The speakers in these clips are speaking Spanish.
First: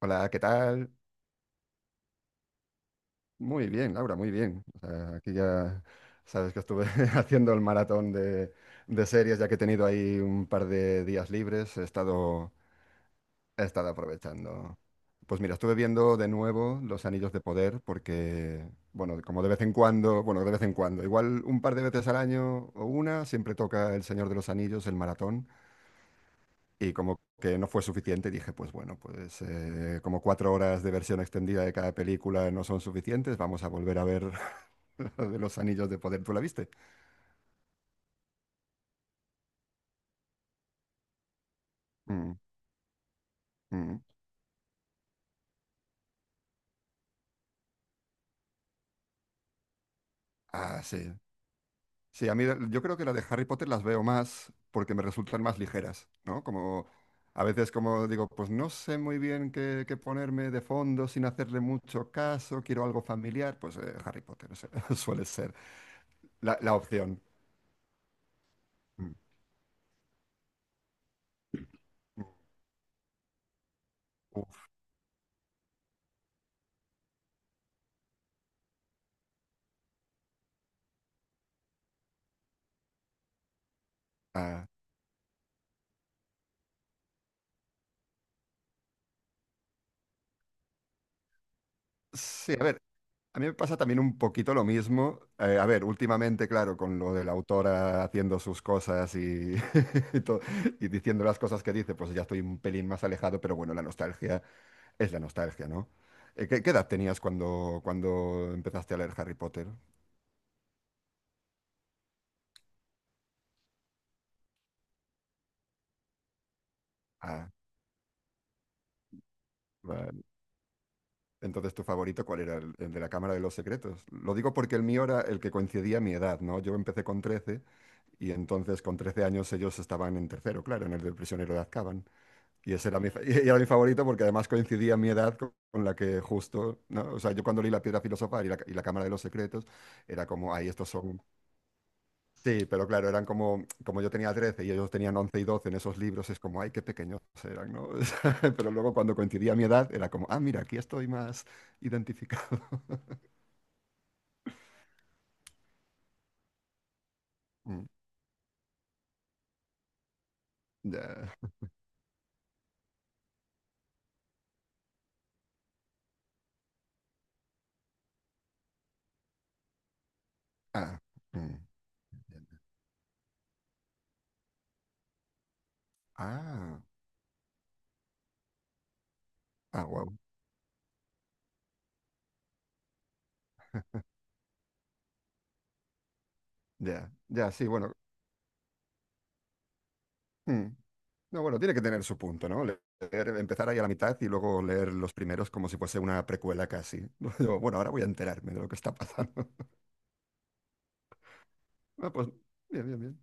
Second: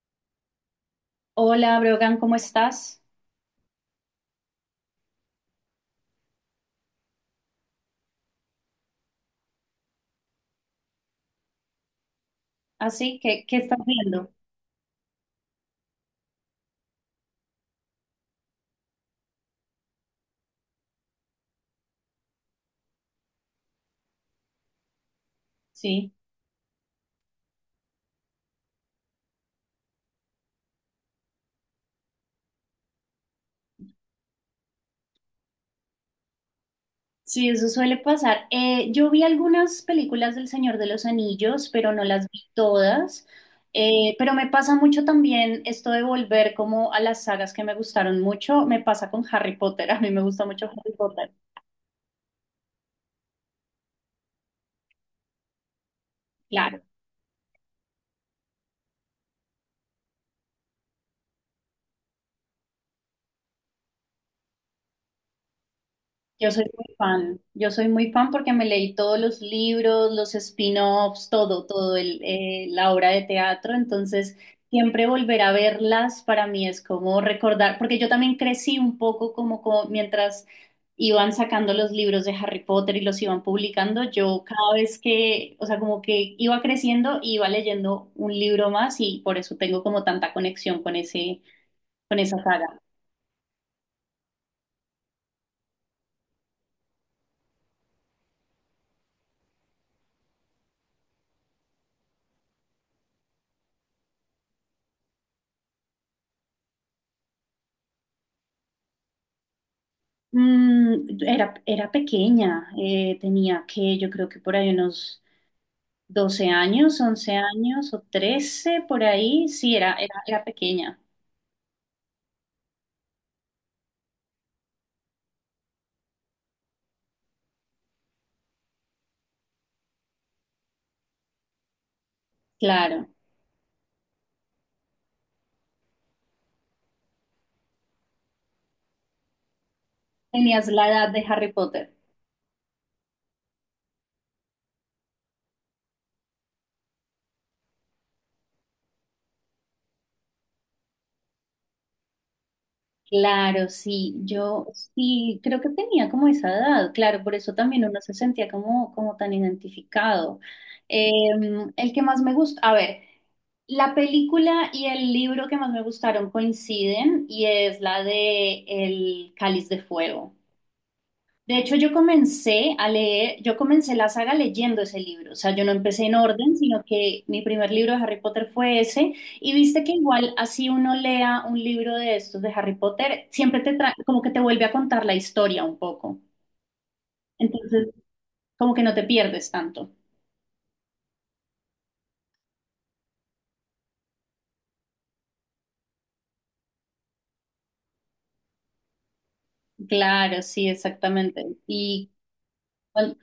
Hola, ¿qué tal? Hola, Brogan, ¿cómo estás? Muy bien, Laura, muy bien. O sea, aquí ya sabes que estuve haciendo el maratón de series, ya que he tenido ahí un par de días libres, Así, ¿qué he estás estado viendo? aprovechando. Pues mira, estuve viendo de nuevo Los Anillos de Poder porque, bueno, como de vez en cuando, bueno, de vez en cuando, igual un par de veces al año o una, siempre toca El Señor de los Anillos, el maratón. Sí, Y como que no fue suficiente, dije, pues bueno, pues como cuatro horas de versión extendida de cada película no son suficientes, vamos a volver a ver la de los anillos de poder. ¿Tú la viste? sí, eso suele pasar. Yo vi algunas películas del Señor de los Anillos, pero no las Mm, vi todas. mm. Pero me pasa mucho también esto de volver como a las sagas que me gustaron mucho. Me pasa con Harry Potter. A mí me gusta mucho Ah, Harry sí. Potter. Sí, a mí yo creo que las de Harry Potter las veo más porque me resultan más ligeras, ¿no? Claro. Como a veces como digo, pues no sé muy bien qué ponerme de fondo sin hacerle mucho caso, quiero algo familiar, pues Harry Potter o sea, suele ser Yo la, soy la muy opción. fan, yo soy muy fan porque me leí Mm, todos los libros, los spin-offs, todo, todo el, mm. eh, la obra de teatro, entonces Uf, siempre volver a verlas para mí es como recordar, porque yo también crecí un poco como mientras iban sacando los libros de Harry Potter y los iban publicando, yo ah, cada vez que, o sea, como que iba creciendo, iba leyendo un libro más y por eso tengo como tanta conexión con ese, con esa sí, a ver. saga. A mí me pasa también un poquito lo mismo. A ver, últimamente, claro, con lo de la autora haciendo sus cosas y, y, to- y diciendo las cosas que dice, pues ya estoy un pelín más alejado, pero bueno, la nostalgia es la nostalgia, ¿no? ¿Qué edad tenías cuando empezaste a leer Harry Potter? Era pequeña, tenía que, yo creo que por ahí unos 12 años, once Ah, años o 13 por ahí, sí, era, era, vale. era pequeña, Entonces, ¿tu favorito cuál era? ¿El de la Cámara de los Secretos? Lo digo porque el mío era el que coincidía a mi edad, ¿no? Yo empecé con 13 y entonces con 13 años ellos estaban en tercero, claro, en el del prisionero de Azkaban. Y ese era claro. mi, y era mi favorito porque además coincidía mi edad con la que justo, ¿no? O sea, yo cuando leí La Piedra Filosofal y la Cámara de los Secretos, era como, ay, Tenías la estos edad son... de Harry Potter. Sí, pero claro, eran como yo tenía 13 y ellos tenían 11 y 12 en esos libros, es como, ay, qué pequeños eran, ¿no? O sea, pero luego cuando coincidía mi edad, era como, ah, mira, aquí estoy más identificado. Claro, sí, yo sí creo que tenía como esa edad, claro, por eso también Mm, uno se sentía como tan identificado. Eh, ya. el que más me gusta, a ver, la película y el libro que más me gustaron coinciden y es la de El Cáliz de Fuego. Ah, De mm, hecho, ya. Yo comencé la saga leyendo ese libro, o sea, yo no empecé en orden, Ah, sino que mi primer libro de Harry Potter fue ese, y viste ah, que wow. igual así uno lea un libro de estos de Harry Potter, siempre te trae, como que te vuelve a contar la historia un poco, Ya, ya, sí, entonces bueno. como que no te pierdes tanto. Mm. No, bueno, tiene que tener su punto, ¿no? Empezar ahí a la mitad y luego leer los primeros como si fuese una precuela casi. Yo, bueno, ahora voy a enterarme de lo que está pasando. Claro, sí, exactamente. Y Ah, pues, bien, bien,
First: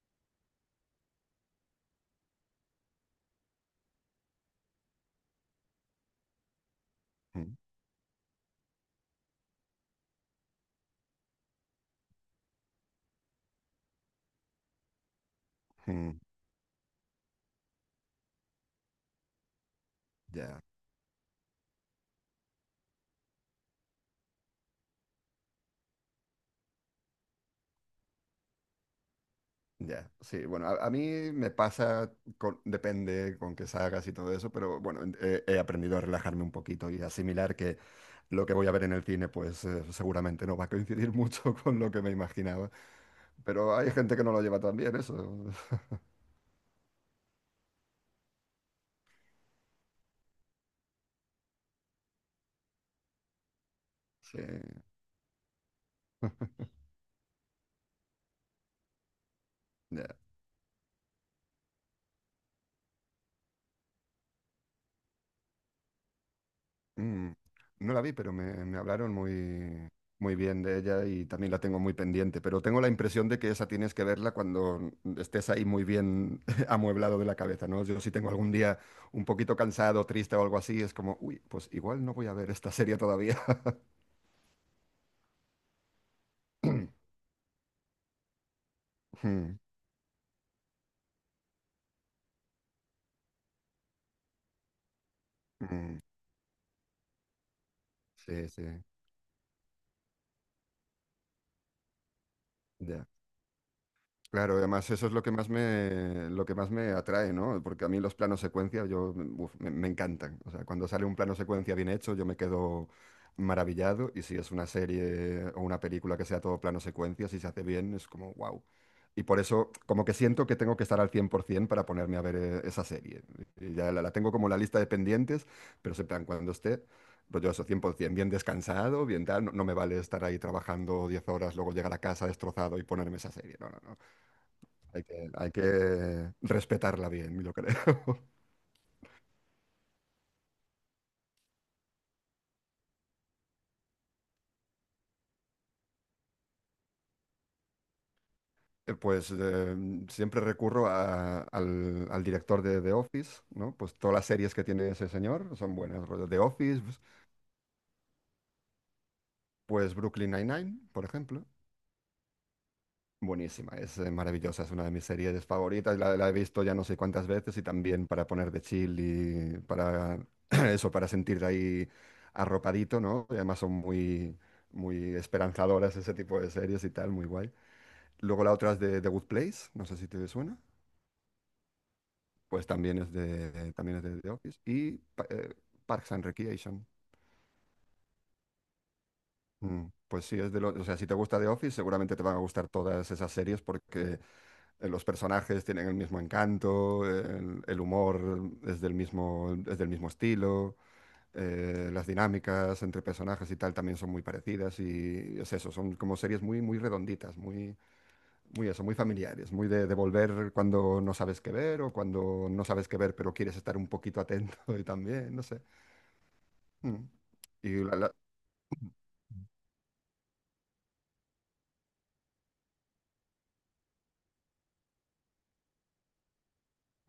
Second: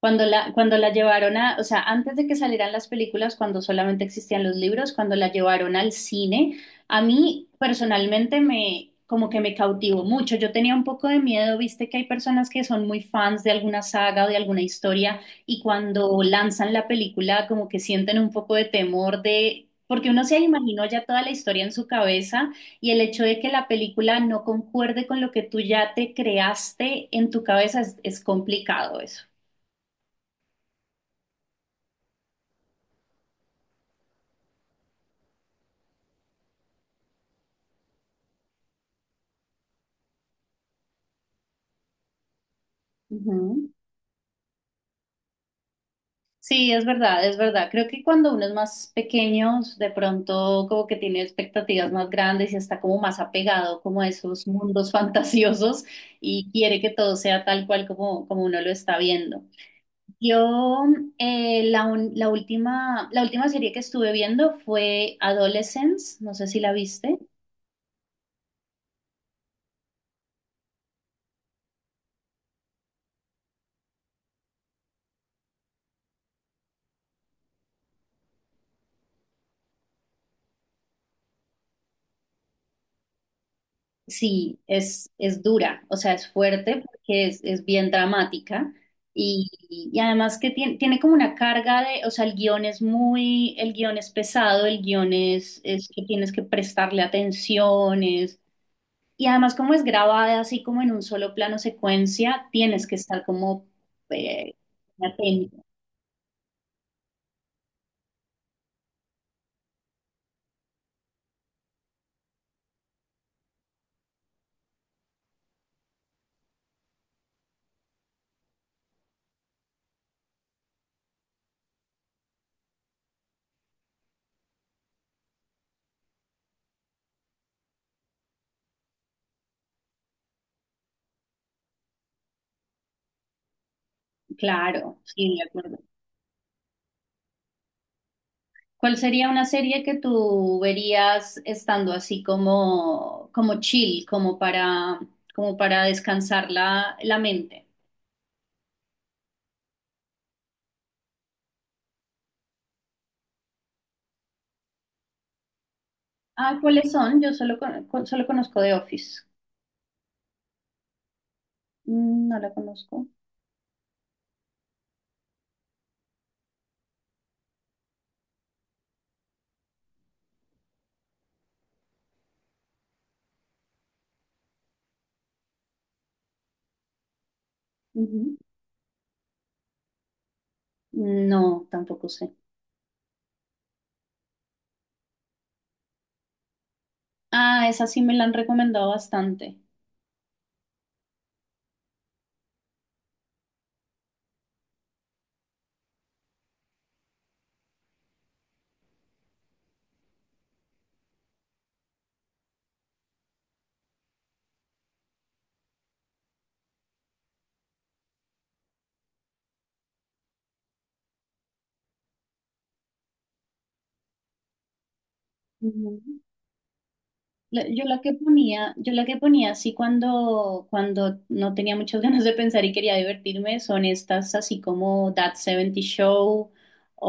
cuando la llevaron a, o sea, antes de que salieran las películas, cuando solamente existían los libros, cuando la llevaron al cine, a mí bien. personalmente me, como que me cautivó mucho. Yo tenía un poco de miedo, viste que hay personas que son muy fans de alguna saga o de alguna historia y Mm, mm, cuando lanzan la película como que sienten un poco de temor de. Porque uno se ya, imaginó ya toda la historia en su cabeza y el hecho de que la película no concuerde con lo que tú ya te creaste en tu cabeza es complicado eso. ya. Sí, bueno, a mí me pasa, depende con qué sagas y todo eso, pero bueno, he aprendido a relajarme un poquito y asimilar que lo que voy a ver en el cine, pues seguramente no va a coincidir mucho con lo que me imaginaba. Ujú. Pero hay gente que no lo lleva tan bien, eso. Sí, es verdad. Creo que cuando uno es más pequeño, de pronto como que tiene expectativas más grandes y está como más apegado como a esos Sí, mundos fantasiosos y quiere que todo sea tal cual como uno lo está viendo. ya. Yo la última serie que estuve viendo fue Adolescence, no sé si la viste. Mm, no la vi, pero me hablaron muy, muy bien de ella y también la tengo muy pendiente. Pero tengo la impresión de que esa tienes que verla cuando estés ahí muy bien amueblado de la cabeza, ¿no? Yo si tengo algún día un poquito cansado, triste o algo así, es como, uy, pues igual no voy a ver esta serie todavía. Sí, es dura, o sea, es fuerte porque es bien dramática Mm, y además que tiene como una carga de, o sea, el guión es muy, el guión es pesado, el guión es mm, que tienes que prestarle atención, es- sí, sí, y además como es grabada así como en un solo plano secuencia, tienes que ya. estar como eh, Claro, además eso es atento, lo que más me atrae, ¿no? Porque a mí los planos secuencia yo, uf, me encantan. O sea, cuando sale un plano secuencia bien hecho, yo me quedo maravillado. Y si es una serie o una película que sea todo plano secuencia, si se hace bien, es como wow. Y por eso, como que siento que tengo que estar al 100% para ponerme a ver esa serie. Y ya la tengo como la lista de pendientes, pero siempre en plan, cuando esté, pues yo eso, 100%, bien descansado, bien tal. No, no me vale estar ahí trabajando 10 horas, luego llegar a casa destrozado y ponerme esa serie. No, no, no. claro, Hay que, sí, de hay acuerdo. que respetarla bien, yo creo. ¿Cuál sería una serie que tú verías estando así como, como chill, como para, como para descansar la, la mente? Pues siempre recurro al director de The Office, ¿no? Pues todas las series que tiene ese señor son buenas. Rollo The Ah, Office, ¿cuáles pues son? Yo solo, solo conozco The Office. pues Brooklyn Nine-Nine, por ejemplo. No la conozco. Buenísima, es maravillosa, es una de mis series favoritas. La he visto ya no sé cuántas veces y también para poner de chill y para eso, para sentir ahí arropadito, ¿no? Y además son muy, muy esperanzadoras ese tipo de series y tal, muy guay. Ujú. Luego la otra es de The Good Place, no sé si te suena. No, tampoco sé. Pues también es de, también es de The Office. Y Parks and Recreation. Ah, esa sí me la han recomendado bastante. Mm. Pues sí, es de lo, o sea, si te gusta The Office, seguramente te van a gustar todas esas series porque los personajes tienen el mismo encanto, el humor es del mismo estilo, las dinámicas entre personajes y tal también son muy parecidas y es eso, son como series muy, muy redonditas, muy, muy eso, muy familiares, muy de volver cuando no sabes qué ver o cuando no sabes qué ver, pero quieres estar un poquito atento y también, no sé. Ujú. Mm. Yo Y la que ponía, yo la que ponía así cuando, cuando no tenía muchas ganas de pensar y quería divertirme son estas así como That 70 Show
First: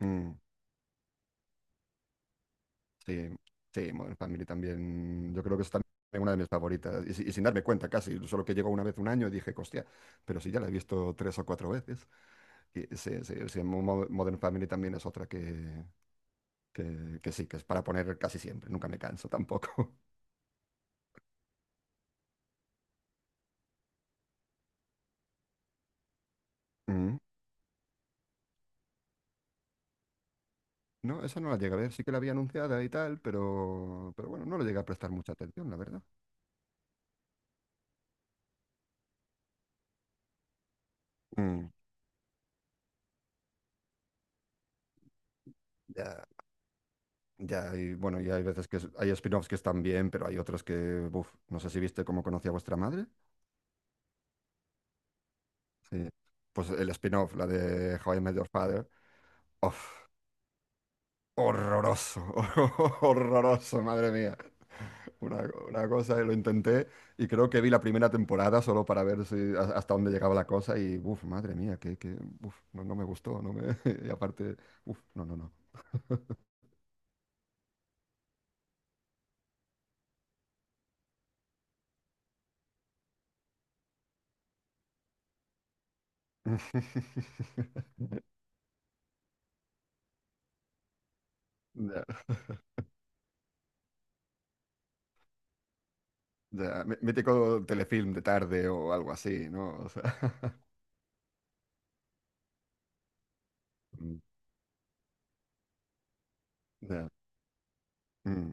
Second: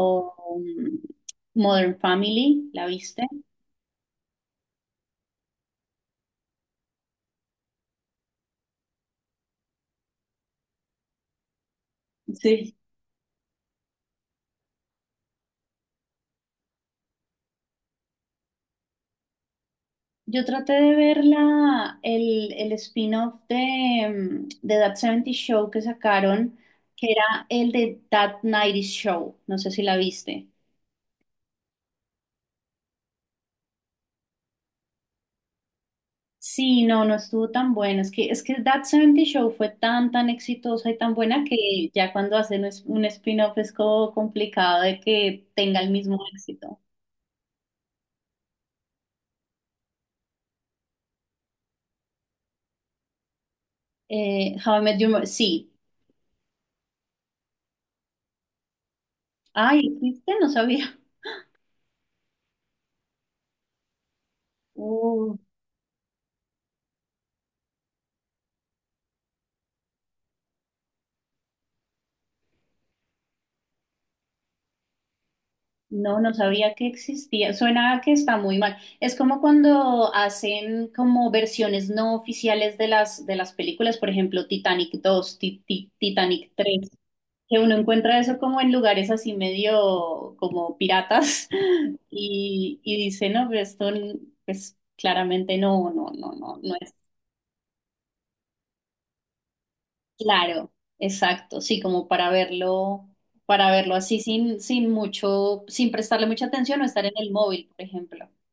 mm, mm, Modern Family, ¿la viste? sí, sí, Modern Family también. Yo creo que es también una de mis favoritas. Y sin darme cuenta casi, solo que llegó una vez un año y dije, hostia, pero sí ya la he visto tres o cuatro veces. Sí. Y sí, sí, sí, Modern Family también es otra que sí, que es para poner casi siempre. Nunca me canso tampoco. Yo traté de ver la, el spin-off de, de That 70 Show que sacaron, que era el de That 90 Show, no sé si la viste. No, esa no la llegué a ver, sí que la había anunciada y tal, pero bueno, no le llegué a prestar mucha atención, la verdad. Sí, no, no estuvo tan bueno. Es que That 70 Show fue tan exitosa y tan buena Mm, que ya cuando hacen un spin-off es como complicado de que tenga el mismo ya, éxito. ya, y bueno, y hay veces que hay spin-offs que están bien, pero hay otros que, buf, no sé si viste Cómo Conocí a Vuestra Madre. How I Met Your Mother, sí. Sí. Pues el spin-off, la de How I Met Your Father, uf, Ay, ¿existe? No sabía. horroroso, horroroso, madre mía. Uh, Una, una cosa, lo intenté y creo que vi la primera temporada solo para ver si, hasta dónde llegaba la cosa y, uff, madre mía, no, no me gustó, no me, y aparte, uff, no, no, no. no, no sabía que existía. Suena a que está muy mal. Es como cuando hacen como versiones no oficiales de las películas, por ejemplo, Titanic 2, Titanic 3. Que uno encuentra eso como en lugares así medio como piratas Ya, y dice, no, pero esto n- pues claramente no ya, es mítico telefilm de tarde o algo así, ¿no? O sea, claro, exacto, sí, como para verlo mm, así sin, sin mucho, sin prestarle mucha atención o estar ya, en el móvil, por ejemplo. mm.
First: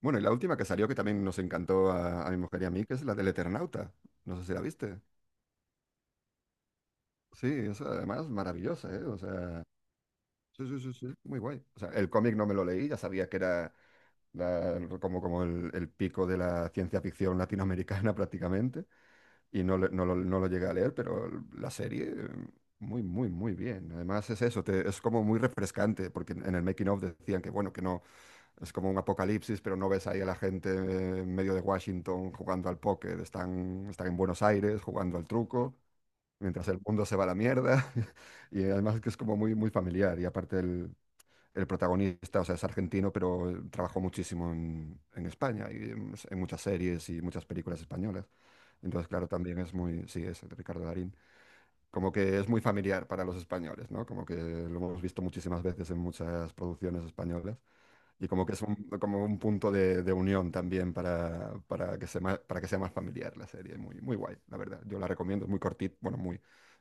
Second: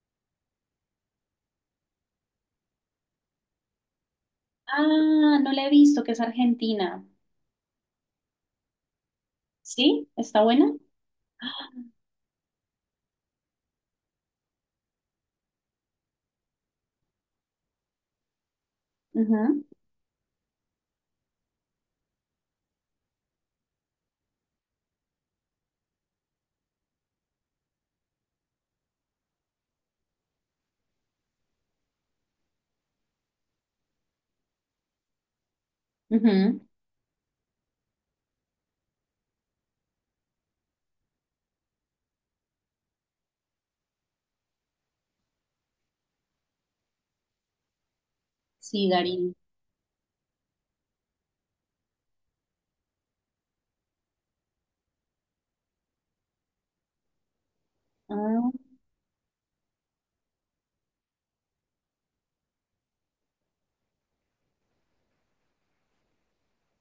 Bueno, y la última que salió que también nos encantó a mi mujer y a mí, que es la del Eternauta. No sé si la Ah, viste. no la he visto, que es Argentina. Sí, esa además maravillosa, ¿eh? O sea, ¿Sí? ¿Está sí, buena? sí, sí, sí, muy guay. O sea, el cómic no me lo leí, ya sabía que era como el pico de la ciencia ficción latinoamericana prácticamente, y no, no lo llegué a leer, pero la serie, muy, muy, muy bien. Además es eso, es como muy refrescante, porque en el making of decían que, bueno, que no, es como un apocalipsis, pero no ves ahí a la gente en medio de Washington jugando al póker, están en Buenos Aires jugando al truco Ujú, mientras ujú. el mundo se va a la mierda. Y además que es como muy, muy familiar. Y aparte el protagonista, o sea, es argentino, pero trabajó muchísimo en España y en muchas series y muchas películas españolas. Sí, Entonces, claro, Darín. también es muy, sí, es el Ricardo Darín. Como que es muy familiar para los españoles, ¿no? Como que lo hemos visto muchísimas veces en muchas producciones españolas. Y como que es Ah, como un punto de unión también para para que sea más familiar la serie. Muy, muy guay, la verdad. Yo la recomiendo, es muy cortita, bueno, muy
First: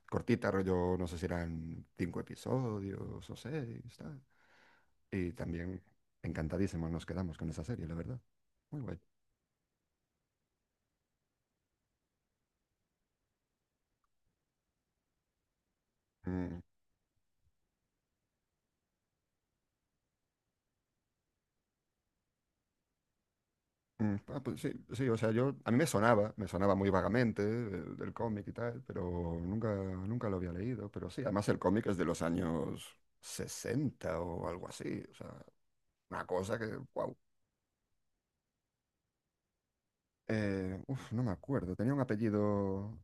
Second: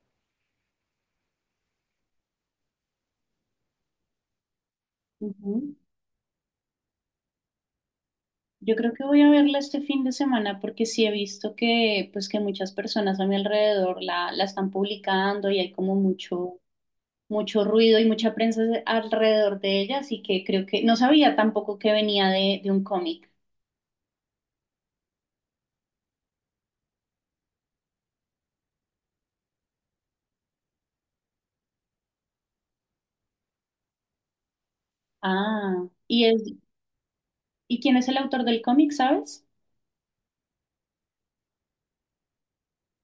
cortita, rollo, no sé si eran cinco episodios o seis, tal. Y ujú. también encantadísimos nos quedamos con esa serie, la verdad. Yo Muy creo guay. que voy a verla este fin de semana porque sí he visto que, pues, que muchas personas a mi alrededor la están publicando y hay como mucho, Mm, mucho ruido y mucha prensa alrededor de ella, así que creo que no sabía tampoco que venía de un cómic. mm, ah, pues sí, sí, o sea, a mí me sonaba muy vagamente del cómic y tal, pero nunca lo había leído. Pero sí, además el cómic es de los años 60 o algo así, o sea, Ah, ¿y, una es, cosa que, wow. ¿y quién es el autor del cómic, sabes? Uf, no me acuerdo. Tenía un apellido,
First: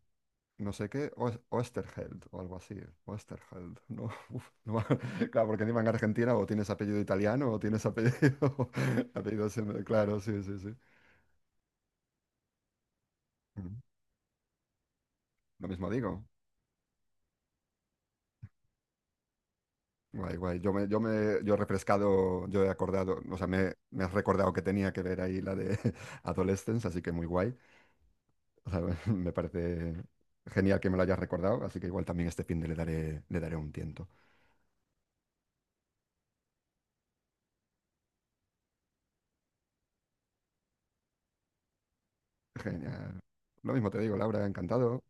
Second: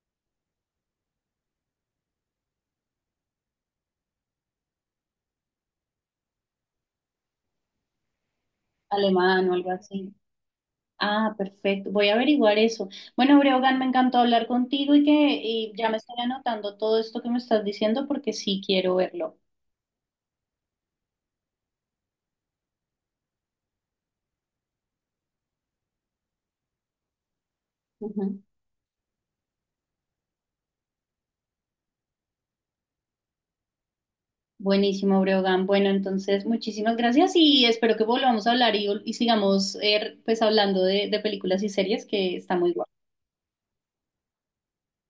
no sé qué, Oesterheld o algo así. Oesterheld. No, uf, no me- Claro, porque encima en Argentina o tienes apellido italiano o tienes apellido. Apellido Alemán o así, algo ¿no? así. Claro, sí, sí, sí. Ah, perfecto. Voy a averiguar eso. Bueno, Ujú. Breogán, me encantó hablar contigo y que Lo y ya mismo me estoy digo. anotando todo esto que me estás diciendo porque sí quiero verlo. Guay, guay. Yo me, yo me, yo he refrescado, yo he acordado, o sea, me has recordado que tenía que ver ahí la de Adolescence, así que muy guay. Ujú. O sea, me parece genial que me lo hayas recordado, así que igual también este fin de le daré un tiento. Buenísimo, Breogán. Bueno, entonces, muchísimas gracias y espero que volvamos a hablar y sigamos pues hablando de películas y series que está muy guay. Genial. Lo mismo te digo, Laura, encantado.